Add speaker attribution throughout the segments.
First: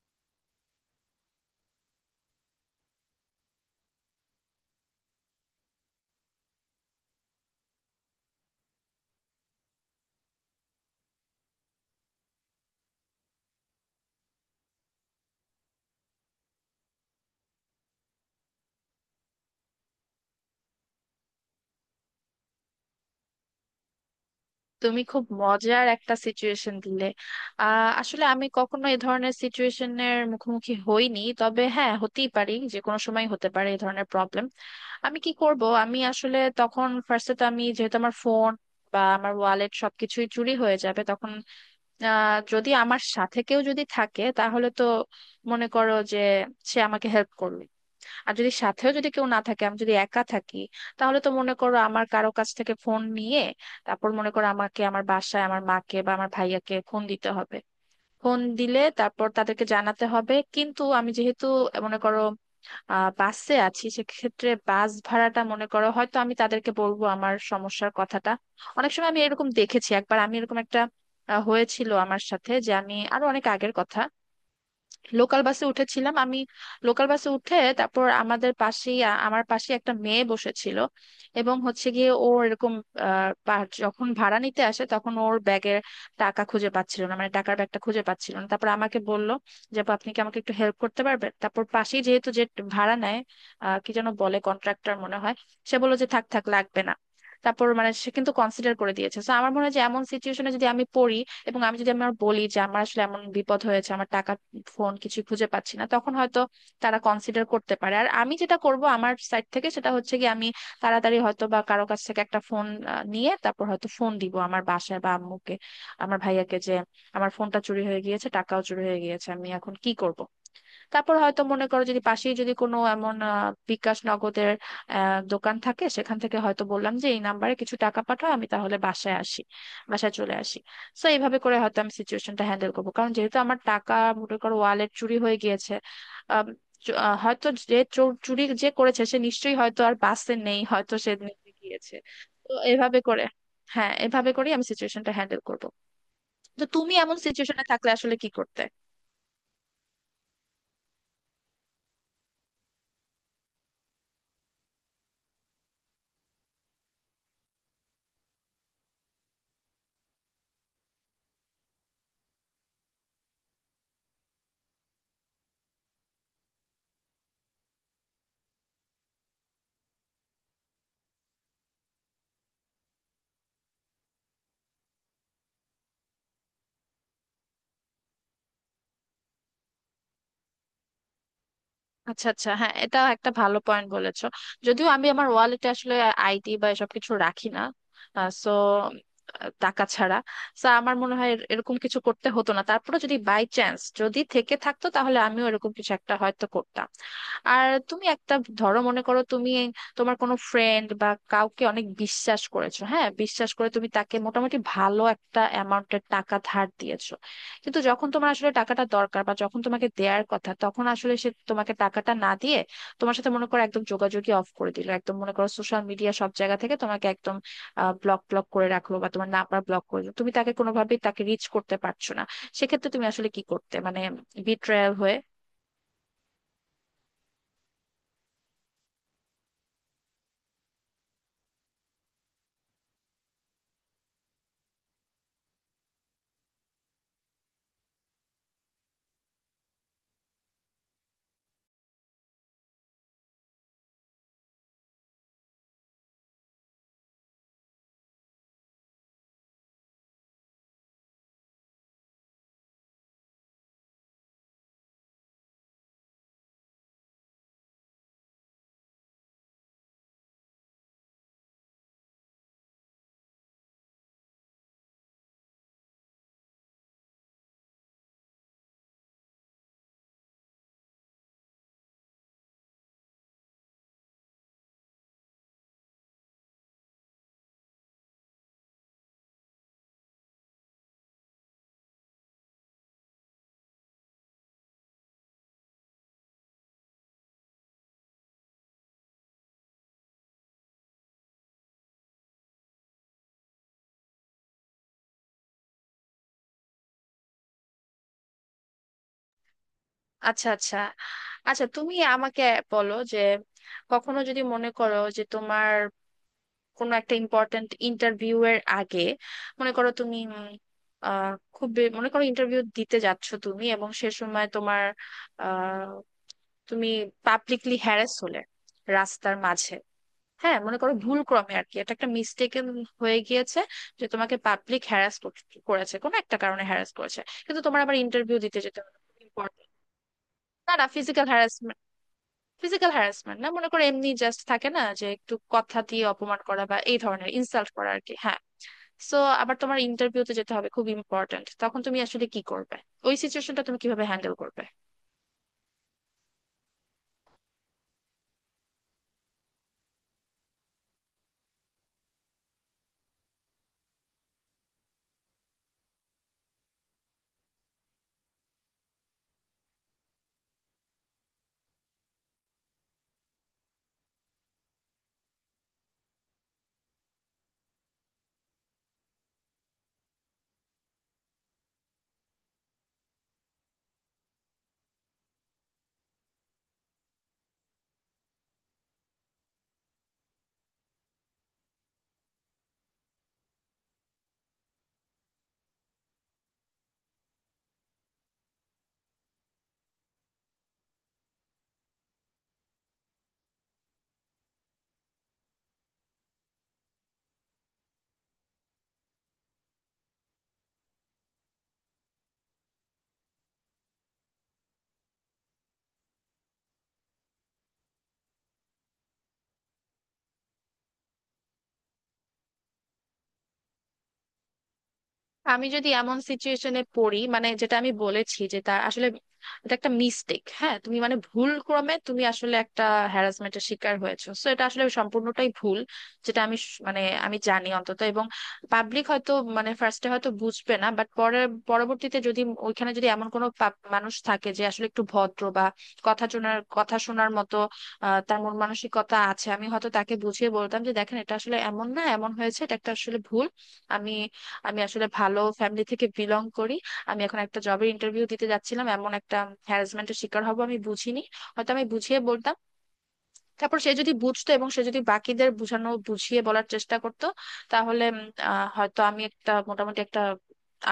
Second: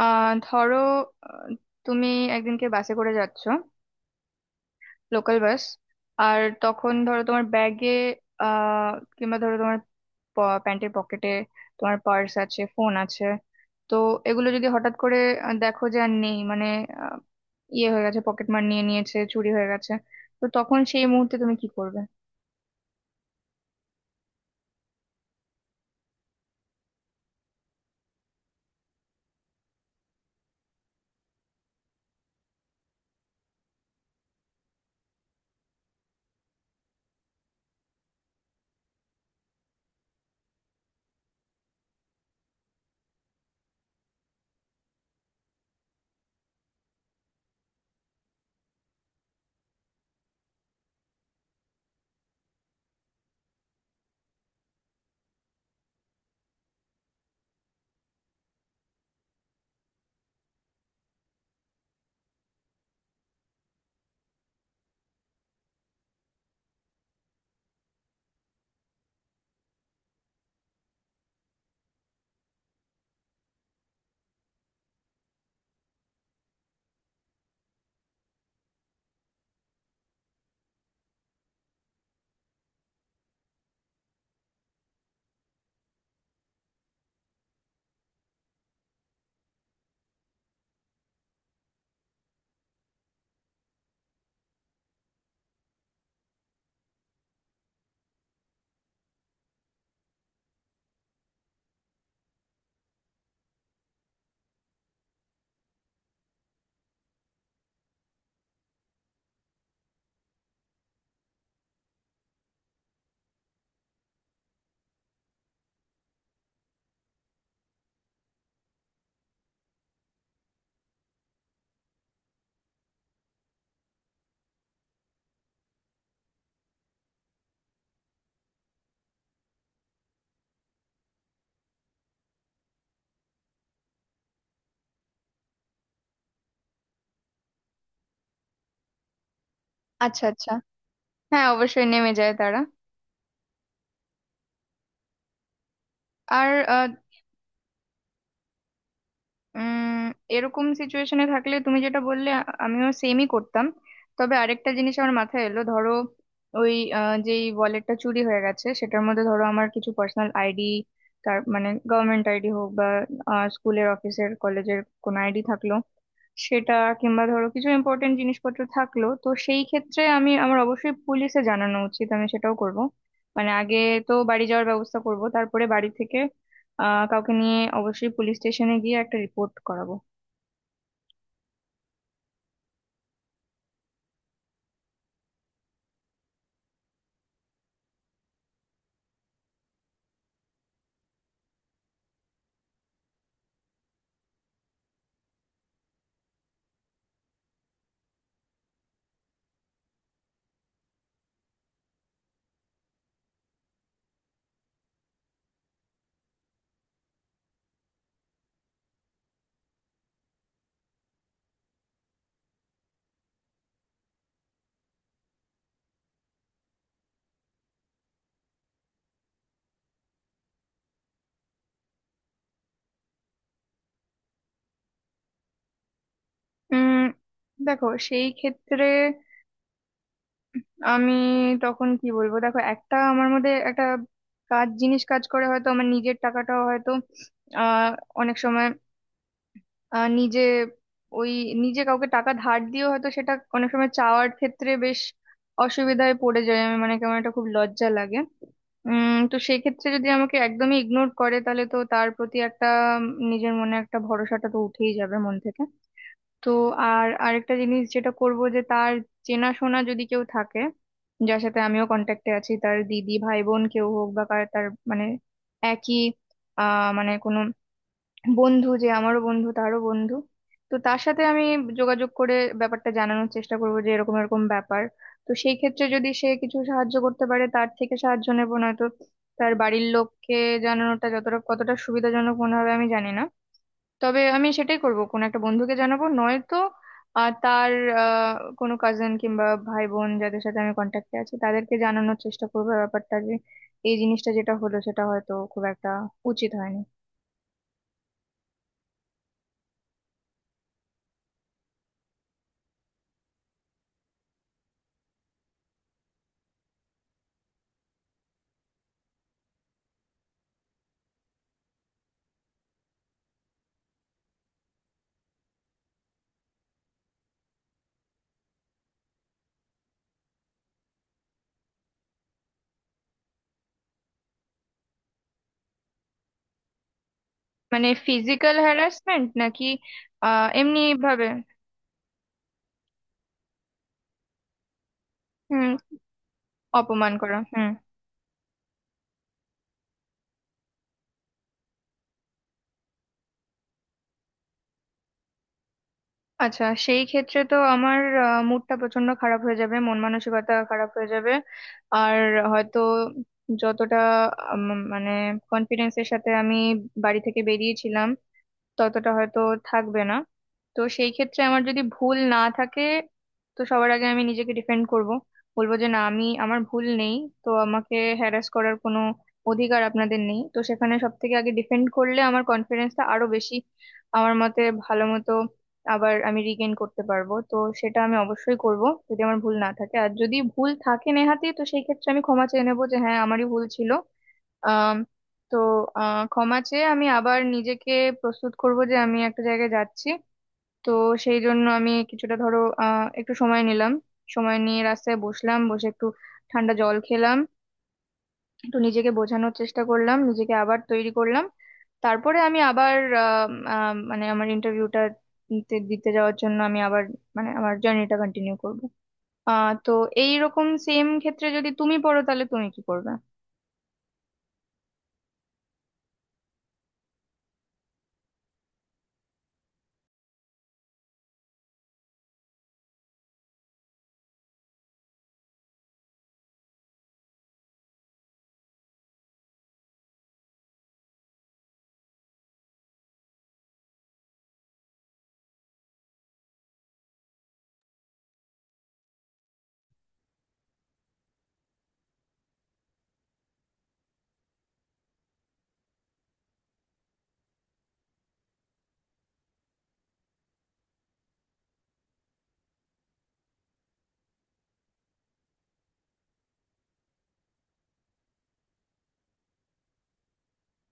Speaker 1: ধরো, আহ, তুমি একদিনকে বাসে করে যাচ্ছো, লোকাল বাস। আর তখন ধরো, তোমার ব্যাগে আহ কিংবা ধরো তোমার প্যান্টের পকেটে তোমার পার্স আছে, ফোন আছে। তো এগুলো যদি হঠাৎ করে দেখো যে আর নেই, মানে আহ, ইয়ে হয়ে গেছে, পকেট মার নিয়ে নিয়েছে, চুরি হয়ে গেছে, তো তখন সেই মুহূর্তে তুমি কি করবে?
Speaker 2: তুমি খুব মজার একটা সিচুয়েশন দিলে। আসলে আমি কখনো এই ধরনের সিচুয়েশনের মুখোমুখি হইনি, তবে হ্যাঁ হতেই পারি, যে কোনো সময় হতে পারে এই ধরনের প্রবলেম। আমি কি করব? আমি আসলে তখন ফার্স্টে তো, আমি যেহেতু আমার ফোন বা আমার ওয়ালেট সবকিছুই চুরি হয়ে যাবে তখন, যদি আমার সাথে কেউ যদি থাকে তাহলে তো মনে করো যে সে আমাকে হেল্প করলো। আর যদি সাথেও যদি কেউ না থাকে, আমি যদি একা থাকি, তাহলে তো মনে করো আমার কারো কাছ থেকে ফোন নিয়ে তারপর মনে করো আমাকে আমার বাসায়, আমার মাকে বা আমার ভাইয়াকে ফোন দিতে হবে। ফোন দিলে তারপর তাদেরকে জানাতে হবে, কিন্তু আমি যেহেতু মনে করো বাসে আছি, সেক্ষেত্রে বাস ভাড়াটা মনে করো হয়তো আমি তাদেরকে বলবো আমার সমস্যার কথাটা। অনেক সময় আমি এরকম দেখেছি, একবার আমি এরকম একটা হয়েছিল আমার সাথে, যে আমি আরো অনেক আগের কথা, লোকাল বাসে উঠেছিলাম আমি। লোকাল বাসে উঠে তারপর আমাদের পাশেই আমার পাশে একটা মেয়ে বসেছিল, এবং হচ্ছে গিয়ে ও এরকম যখন ভাড়া নিতে আসে তখন ওর ব্যাগের টাকা খুঁজে পাচ্ছিল না, মানে টাকার ব্যাগটা খুঁজে পাচ্ছিল না, তারপর আমাকে বলল যে, আপু আপনি কি আমাকে একটু হেল্প করতে পারবেন। তারপর পাশেই যেহেতু যে ভাড়া নেয় কি যেন বলে, কন্ট্রাক্টর মনে হয়, সে বললো যে থাক থাক লাগবে না। তারপর মানে সে কিন্তু কনসিডার করে দিয়েছে, তো আমার মনে হয় যে এমন সিচুয়েশনে যদি আমি পড়ি এবং আমি যদি আমার বলি যে আমার আসলে এমন বিপদ হয়েছে, আমার টাকা ফোন কিছু খুঁজে পাচ্ছি না, তখন হয়তো তারা কনসিডার করতে পারে। আর আমি যেটা করব আমার সাইড থেকে সেটা হচ্ছে কি, আমি তাড়াতাড়ি হয়তো বা কারো কাছ থেকে একটা ফোন নিয়ে তারপর হয়তো ফোন দিব আমার বাসায় বা আম্মুকে, আমার ভাইয়াকে, যে আমার ফোনটা চুরি হয়ে গিয়েছে, টাকাও চুরি হয়ে গিয়েছে, আমি এখন কি করব। তারপর হয়তো মনে করো যদি পাশেই যদি কোনো এমন বিকাশ নগদের দোকান থাকে, সেখান থেকে হয়তো বললাম যে এই নাম্বারে কিছু টাকা পাঠাও, আমি তাহলে বাসায় আসি, বাসায় চলে আসি। সো এইভাবে করে হয়তো আমি সিচুয়েশনটা হ্যান্ডেল করবো, কারণ যেহেতু আমার টাকা, মনে করো ওয়ালেট চুরি হয়ে গিয়েছে। আম, হয়তো যে চুরি যে করেছে সে নিশ্চয়ই হয়তো আর
Speaker 1: আচ্ছা,
Speaker 2: বাসে
Speaker 1: আচ্ছা।
Speaker 2: নেই, হয়তো সে
Speaker 1: হ্যাঁ,
Speaker 2: নিয়ে
Speaker 1: অবশ্যই
Speaker 2: গিয়েছে।
Speaker 1: নেমে যায়
Speaker 2: তো
Speaker 1: তারা।
Speaker 2: এভাবে করে, হ্যাঁ এভাবে করেই আমি সিচুয়েশনটা হ্যান্ডেল করবো।
Speaker 1: আর
Speaker 2: তো তুমি এমন সিচুয়েশনে থাকলে আসলে কি করতে?
Speaker 1: উম এরকম সিচুয়েশনে থাকলে তুমি যেটা বললে, আমিও সেমই করতাম। তবে আরেকটা জিনিস আমার মাথায় এলো, ধরো ওই যেই ওয়ালেটটা চুরি হয়ে গেছে সেটার মধ্যে ধরো আমার কিছু পার্সোনাল আইডি, তার মানে গভর্নমেন্ট আইডি হোক বা স্কুলের, অফিসের, কলেজের কোনো আইডি থাকলো সেটা, কিংবা ধরো কিছু ইম্পর্টেন্ট জিনিসপত্র থাকলো, তো সেই ক্ষেত্রে আমি আমার অবশ্যই পুলিশে জানানো উচিত, আমি সেটাও করব। মানে আগে তো বাড়ি যাওয়ার ব্যবস্থা করব, তারপরে বাড়ি থেকে কাউকে নিয়ে অবশ্যই পুলিশ স্টেশনে গিয়ে একটা রিপোর্ট করাবো।
Speaker 2: আচ্ছা আচ্ছা, হ্যাঁ এটা একটা ভালো পয়েন্ট বলেছো। যদিও আমি আমার ওয়ালেটে আসলে আইডি বা এসব কিছু রাখি না, সো টাকা ছাড়া। সো আমার মনে হয় এরকম কিছু করতে হতো না, তারপরে যদি বাই চান্স যদি থেকে থাকতো তাহলে আমিও এরকম কিছু একটা হয়তো করতাম। আর তুমি একটা ধরো, মনে করো তুমি তোমার কোনো ফ্রেন্ড বা কাউকে অনেক বিশ্বাস করেছো, হ্যাঁ বিশ্বাস করে তুমি তাকে মোটামুটি ভালো একটা অ্যামাউন্টের টাকা ধার দিয়েছো। কিন্তু যখন তোমার আসলে টাকাটা দরকার বা যখন তোমাকে দেয়ার কথা, তখন আসলে সে তোমাকে টাকাটা না দিয়ে তোমার সাথে মনে করো একদম যোগাযোগই অফ করে দিল, একদম মনে করো সোশ্যাল মিডিয়া সব জায়গা থেকে তোমাকে একদম ব্লক ব্লক করে রাখলো বা তোমার নাম্বার ব্লক করে দিলো, তুমি তাকে কোনোভাবেই তাকে রিচ করতে পারছো না। সেক্ষেত্রে তুমি আসলে কি করতে মানে, বিট্রায়াল হয়ে।
Speaker 1: উম দেখো, সেই ক্ষেত্রে আমি তখন কি বলবো, দেখো একটা আমার মধ্যে একটা কাজ জিনিস কাজ করে, হয়তো আমার নিজের টাকাটাও হয়তো আহ অনেক সময় আহ নিজে ওই নিজে কাউকে টাকা ধার দিয়েও হয়তো সেটা অনেক সময় চাওয়ার ক্ষেত্রে বেশ অসুবিধায় পড়ে যায়, আমি মানে কেমন একটা খুব লজ্জা লাগে। তো সেই ক্ষেত্রে যদি আমাকে একদমই ইগনোর করে তাহলে তো তার প্রতি একটা নিজের মনে একটা ভরসাটা তো উঠেই যাবে মন থেকে। তো আর আরেকটা জিনিস যেটা করব, যে তার চেনাশোনা যদি কেউ থাকে, যার সাথে আমিও কন্ট্যাক্টে আছি, তার দিদি, ভাই, বোন কেউ হোক বা তার মানে একই মানে কোনো বন্ধু, যে আমারও বন্ধু তারও বন্ধু, তো তার সাথে আমি যোগাযোগ করে ব্যাপারটা জানানোর চেষ্টা করব যে এরকম এরকম ব্যাপার। তো সেই ক্ষেত্রে যদি সে কিছু সাহায্য করতে পারে তার থেকে সাহায্য নেবো, নয়তো তার বাড়ির লোককে জানানোটা যতটা কতটা সুবিধাজনক মনে হবে আমি জানি না, তবে আমি সেটাই করব, কোন একটা বন্ধুকে জানাবো, নয়তো আর তার আহ, কোনো কাজিন কিংবা ভাই বোন যাদের সাথে আমি কন্ট্যাক্টে আছি তাদেরকে জানানোর চেষ্টা করবো ব্যাপারটা, যে এই জিনিসটা যেটা হলো সেটা হয়তো খুব একটা উচিত হয়নি।
Speaker 2: আচ্ছা আচ্ছা। আচ্ছা তুমি আমাকে বলো যে, কখনো যদি মনে করো যে তোমার কোনো একটা ইম্পর্ট্যান্ট ইন্টারভিউ এর আগে, মনে করো তুমি উম, আহ খুব মনে করো ইন্টারভিউ দিতে যাচ্ছ তুমি, এবং সে সময় তোমার আহ তুমি পাবলিকলি হ্যারাস হলে রাস্তার মাঝে। হ্যাঁ মনে করো ভুল ক্রমে আর কি, এটা একটা মিস্টেকেন হয়ে গিয়েছে যে তোমাকে পাবলিক হ্যারাস করেছে, কোনো একটা কারণে হ্যারাস করেছে, কিন্তু তোমার
Speaker 1: মানে
Speaker 2: আবার ইন্টারভিউ
Speaker 1: ফিজিক্যাল
Speaker 2: দিতে যেতে হবে।
Speaker 1: হ্যারাসমেন্ট নাকি
Speaker 2: ইম্পর্টেন্ট। না
Speaker 1: এমনি
Speaker 2: না, ফিজিক্যাল
Speaker 1: ভাবে?
Speaker 2: হ্যারাসমেন্ট, ফিজিক্যাল হ্যারাসমেন্ট না, মনে করো এমনি জাস্ট থাকে না, যে একটু
Speaker 1: হুম,
Speaker 2: কথা দিয়ে অপমান করা বা এই
Speaker 1: অপমান
Speaker 2: ধরনের
Speaker 1: করা, হুম।
Speaker 2: ইনসাল্ট করা আর কি, হ্যাঁ। সো আবার তোমার ইন্টারভিউতে যেতে হবে, খুব ইম্পর্ট্যান্ট, তখন তুমি আসলে কি করবে? ওই সিচুয়েশনটা তুমি কিভাবে হ্যান্ডেল করবে?
Speaker 1: আচ্ছা, সেই ক্ষেত্রে তো আমার মুডটা প্রচন্ড খারাপ হয়ে যাবে, মন মানসিকতা খারাপ হয়ে যাবে। আর হয়তো যতটা মানে কনফিডেন্সের সাথে আমি বাড়ি থেকে বেরিয়েছিলাম ততটা হয়তো থাকবে না। তো সেই ক্ষেত্রে আমার যদি ভুল না থাকে, তো সবার আগে আমি নিজেকে ডিফেন্ড করব, বলবো যে না, আমি, আমার ভুল নেই, তো আমাকে হ্যারাস করার কোনো অধিকার আপনাদের নেই, তো সেখানে সব থেকে আগে ডিফেন্ড করলে আমার কনফিডেন্সটা আরো বেশি, আমার মতে ভালো মতো, আবার আমি রিগেইন করতে পারবো, তো সেটা আমি অবশ্যই করব যদি আমার ভুল না থাকে। আর যদি ভুল থাকে নেহাতি তো সেই ক্ষেত্রে আমি ক্ষমা চেয়ে নেবো, যে হ্যাঁ, আমারই ভুল ছিল। তো ক্ষমা চেয়ে আমি আবার নিজেকে প্রস্তুত করব যে আমি একটা জায়গায় যাচ্ছি, তো সেই জন্য আমি কিছুটা ধরো একটু সময় নিলাম, সময় নিয়ে রাস্তায় বসলাম, বসে একটু ঠান্ডা জল খেলাম, একটু নিজেকে বোঝানোর চেষ্টা করলাম, নিজেকে আবার তৈরি করলাম, তারপরে আমি আবার আহ, আহ, মানে আমার ইন্টারভিউটা দিতে দিতে যাওয়ার জন্য আমি আবার, মানে আমার জার্নিটা কন্টিনিউ করব। তো এইরকম সেম ক্ষেত্রে যদি তুমি পড়ো তাহলে তুমি কি করবে?
Speaker 2: আমি যদি এমন সিচুয়েশনে পড়ি মানে, যেটা আমি বলেছি যে তার আসলে এটা একটা মিস্টেক, হ্যাঁ তুমি মানে ভুল ক্রমে তুমি আসলে একটা হ্যারাসমেন্টের শিকার হয়েছো, সো এটা আসলে সম্পূর্ণটাই ভুল, যেটা আমি মানে আমি জানি অন্তত। এবং পাবলিক হয়তো মানে ফার্স্টে হয়তো বুঝবে না, বাট পরে পরবর্তীতে যদি ওইখানে যদি এমন কোনো মানুষ থাকে যে আসলে একটু ভদ্র বা কথা শোনার মতো তার মন মানসিকতা আছে, আমি হয়তো তাকে বুঝিয়ে বলতাম যে, দেখেন এটা আসলে এমন না, এমন হয়েছে, এটা একটা আসলে ভুল। আমি আমি আসলে ভালো ফ্যামিলি থেকে বিলং করি, আমি এখন একটা জবের ইন্টারভিউ দিতে যাচ্ছিলাম, এমন একটা হ্যারাসমেন্টের শিকার হব আমি বুঝিনি। হয়তো আমি বুঝিয়ে বলতাম, তারপর সে যদি বুঝতো এবং সে যদি বাকিদের বুঝিয়ে বলার চেষ্টা করতো, তাহলে হয়তো আমি একটা মোটামুটি একটা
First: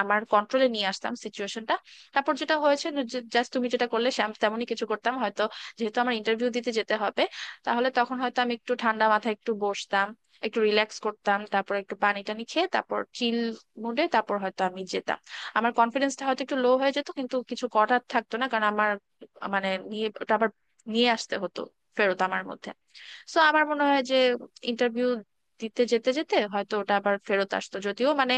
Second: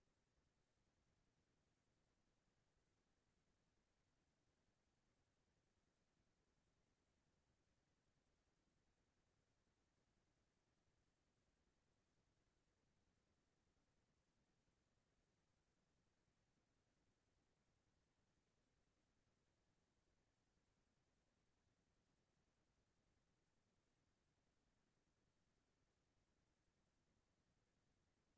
Speaker 2: আমার কন্ট্রোলে নিয়ে আসতাম সিচুয়েশনটা। তারপর যেটা হয়েছে, জাস্ট তুমি যেটা করলে আমি তেমনই কিছু করতাম হয়তো, যেহেতু আমার ইন্টারভিউ দিতে যেতে হবে। তাহলে তখন হয়তো আমি একটু ঠান্ডা মাথায় একটু বসতাম, একটু রিল্যাক্স করতাম, তারপর একটু পানি টানি খেয়ে তারপর চিল মুডে তারপর হয়তো আমি যেতাম। আমার কনফিডেন্সটা হয়তো একটু লো হয়ে যেত, কিন্তু কিছু করার থাকতো না, কারণ আমার মানে নিয়ে ওটা আবার নিয়ে আসতে হতো ফেরত আমার মধ্যে। সো আমার মনে হয় যে ইন্টারভিউ দিতে যেতে যেতে হয়তো ওটা আবার ফেরত আসতো, যদিও মানে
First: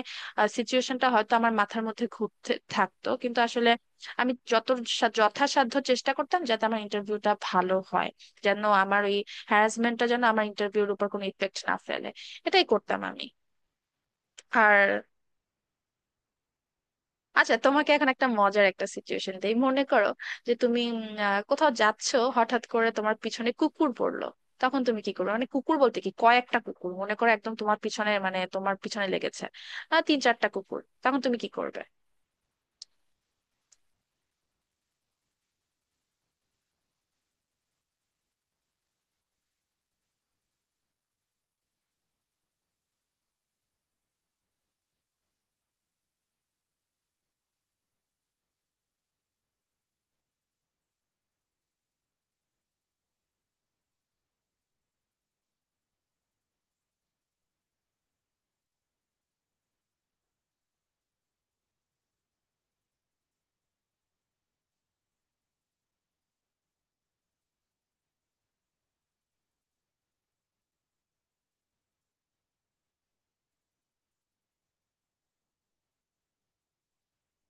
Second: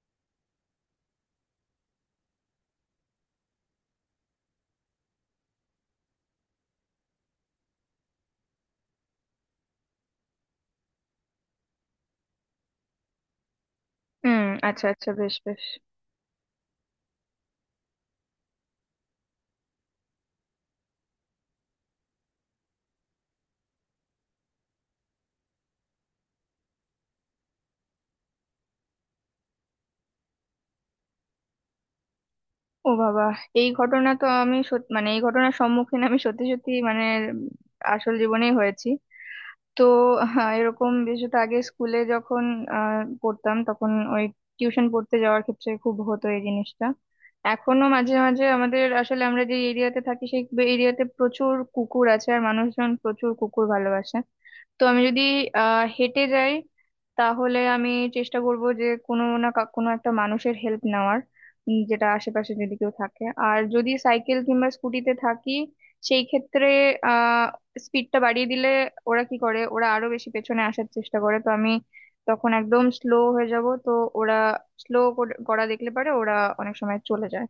Speaker 2: সিচুয়েশনটা হয়তো আমার মাথার মধ্যে ঘুরতে থাকতো, কিন্তু আসলে আমি যত যথাসাধ্য চেষ্টা করতাম যাতে আমার ইন্টারভিউটা ভালো হয়, যেন আমার ওই হ্যারাসমেন্টটা যেন আমার ইন্টারভিউর উপর কোনো ইফেক্ট না ফেলে। এটাই করতাম আমি।
Speaker 1: হুম। আচ্ছা,
Speaker 2: আর,
Speaker 1: আচ্ছা, বেশ, বেশ।
Speaker 2: আচ্ছা তোমাকে এখন একটা মজার একটা সিচুয়েশন দেই, মনে করো যে তুমি কোথাও যাচ্ছো, হঠাৎ করে তোমার পিছনে কুকুর পড়লো, তখন তুমি কি করবে? মানে কুকুর বলতে কি, কয়েকটা কুকুর মনে করো একদম তোমার পিছনে, মানে তোমার পিছনে লেগেছে তিন চারটা কুকুর, তখন তুমি কি করবে?
Speaker 1: ও বাবা! এই ঘটনা তো আমি মানে এই ঘটনার সম্মুখীন আমি সত্যি সত্যি, মানে আসল জীবনেই হয়েছি। তো হ্যাঁ, এরকম বিশেষত আগে স্কুলে যখন পড়তাম তখন ওই টিউশন পড়তে যাওয়ার ক্ষেত্রে খুব হতো এই জিনিসটা। এখনো মাঝে মাঝে আমাদের, আসলে আমরা যে এরিয়াতে থাকি সেই এরিয়াতে প্রচুর কুকুর আছে আর মানুষজন প্রচুর কুকুর ভালোবাসে। তো আমি যদি হেঁটে যাই তাহলে আমি চেষ্টা করব যে কোনো না কোনো একটা মানুষের হেল্প নেওয়ার, যেটা আশেপাশে যদি কেউ থাকে। আর যদি সাইকেল কিংবা স্কুটিতে থাকি সেই ক্ষেত্রে আহ স্পিডটা বাড়িয়ে দিলে ওরা কি করে, ওরা আরো বেশি পেছনে আসার চেষ্টা করে, তো আমি তখন একদম স্লো হয়ে যাব, তো ওরা স্লো করা দেখলে পারে, ওরা অনেক সময় চলে যায়।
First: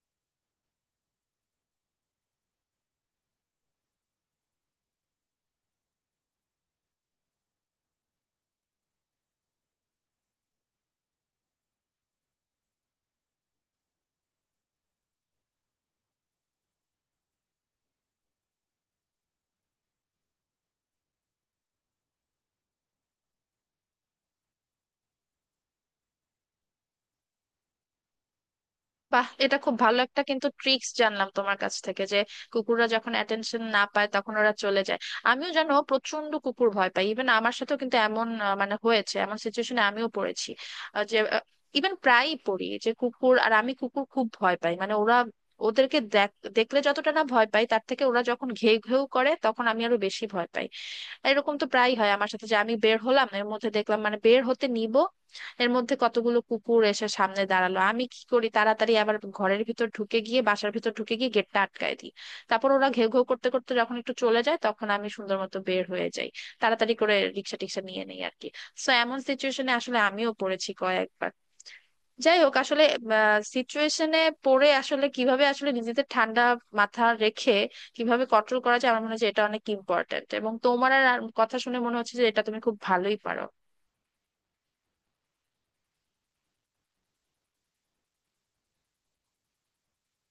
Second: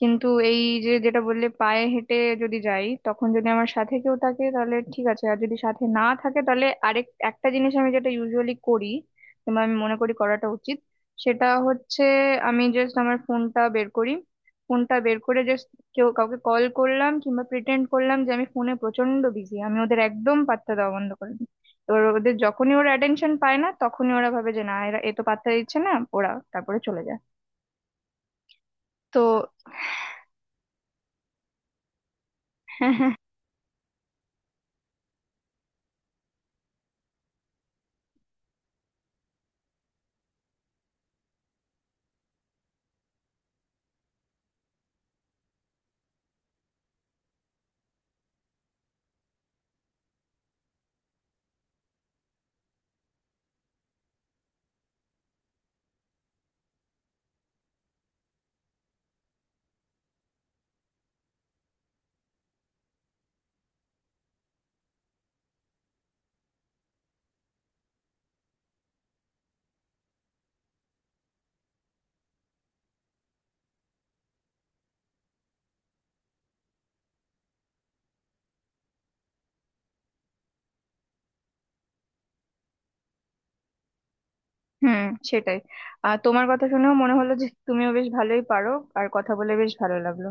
Speaker 1: কিন্তু এই যে যেটা বললে পায়ে হেঁটে যদি যাই, তখন যদি আমার সাথে কেউ থাকে তাহলে ঠিক আছে, আর যদি সাথে না থাকে তাহলে আরেক একটা জিনিস আমি যেটা ইউজুয়ালি করি, কিংবা আমি মনে করি করাটা উচিত, সেটা হচ্ছে আমি জাস্ট আমার ফোনটা বের করি, ফোনটা বের করে জাস্ট কেউ কাউকে কল করলাম কিংবা প্রিটেন্ড করলাম যে আমি ফোনে প্রচন্ড বিজি, আমি ওদের একদম পাত্তা দেওয়া বন্ধ করে দিই। এবার ওদের, যখনই ওরা অ্যাটেনশন পায় না তখনই ওরা ভাবে যে না, এরা এ তো পাত্তা দিচ্ছে না, ওরা তারপরে চলে যায়। তো
Speaker 2: বাহ, এটা খুব ভালো একটা কিন্তু ট্রিক্স জানলাম তোমার কাছ থেকে, যে কুকুররা যখন অ্যাটেনশন না পায় তখন ওরা চলে যায়। আমিও জানো প্রচন্ড কুকুর ভয় পাই, ইভেন আমার সাথেও কিন্তু এমন মানে হয়েছে, এমন সিচুয়েশনে আমিও পড়েছি, যে ইভেন প্রায়ই পড়ি যে কুকুর, আর আমি কুকুর খুব ভয় পাই মানে ওরা, ওদেরকে দেখ দেখলে যতটা না ভয় পাই তার থেকে ওরা যখন ঘেউ ঘেউ করে তখন আমি আরো বেশি ভয় পাই। আর এরকম তো প্রায়ই হয় আমার সাথে, যে আমি বের হলাম এর মধ্যে দেখলাম, মানে বের হতে নিব এর মধ্যে কতগুলো কুকুর এসে সামনে দাঁড়ালো, আমি কি করি তাড়াতাড়ি আবার ঘরের ভিতর ঢুকে গিয়ে, বাসার ভিতর ঢুকে গিয়ে গেটটা আটকায় দিই। তারপর ওরা ঘেউ ঘেউ করতে করতে যখন একটু চলে যায় তখন আমি সুন্দর মতো বের হয়ে যাই, তাড়াতাড়ি করে রিক্সা টিক্সা নিয়ে নেই আর কি। সো এমন সিচুয়েশনে আসলে আমিও পড়েছি কয়েকবার। যাই হোক, আসলে সিচুয়েশনে পড়ে আসলে কিভাবে আসলে নিজেদের ঠান্ডা মাথা রেখে কিভাবে কন্ট্রোল করা যায়, আমার মনে হয় যে এটা অনেক ইম্পর্ট্যান্ট, এবং তোমার আর আর কথা শুনে মনে হচ্ছে যে এটা তুমি খুব ভালোই পারো।
Speaker 1: হুম, সেটাই। আর তোমার কথা শুনেও মনে হলো যে তুমিও বেশ ভালোই পারো। আর কথা বলে বেশ ভালো লাগলো।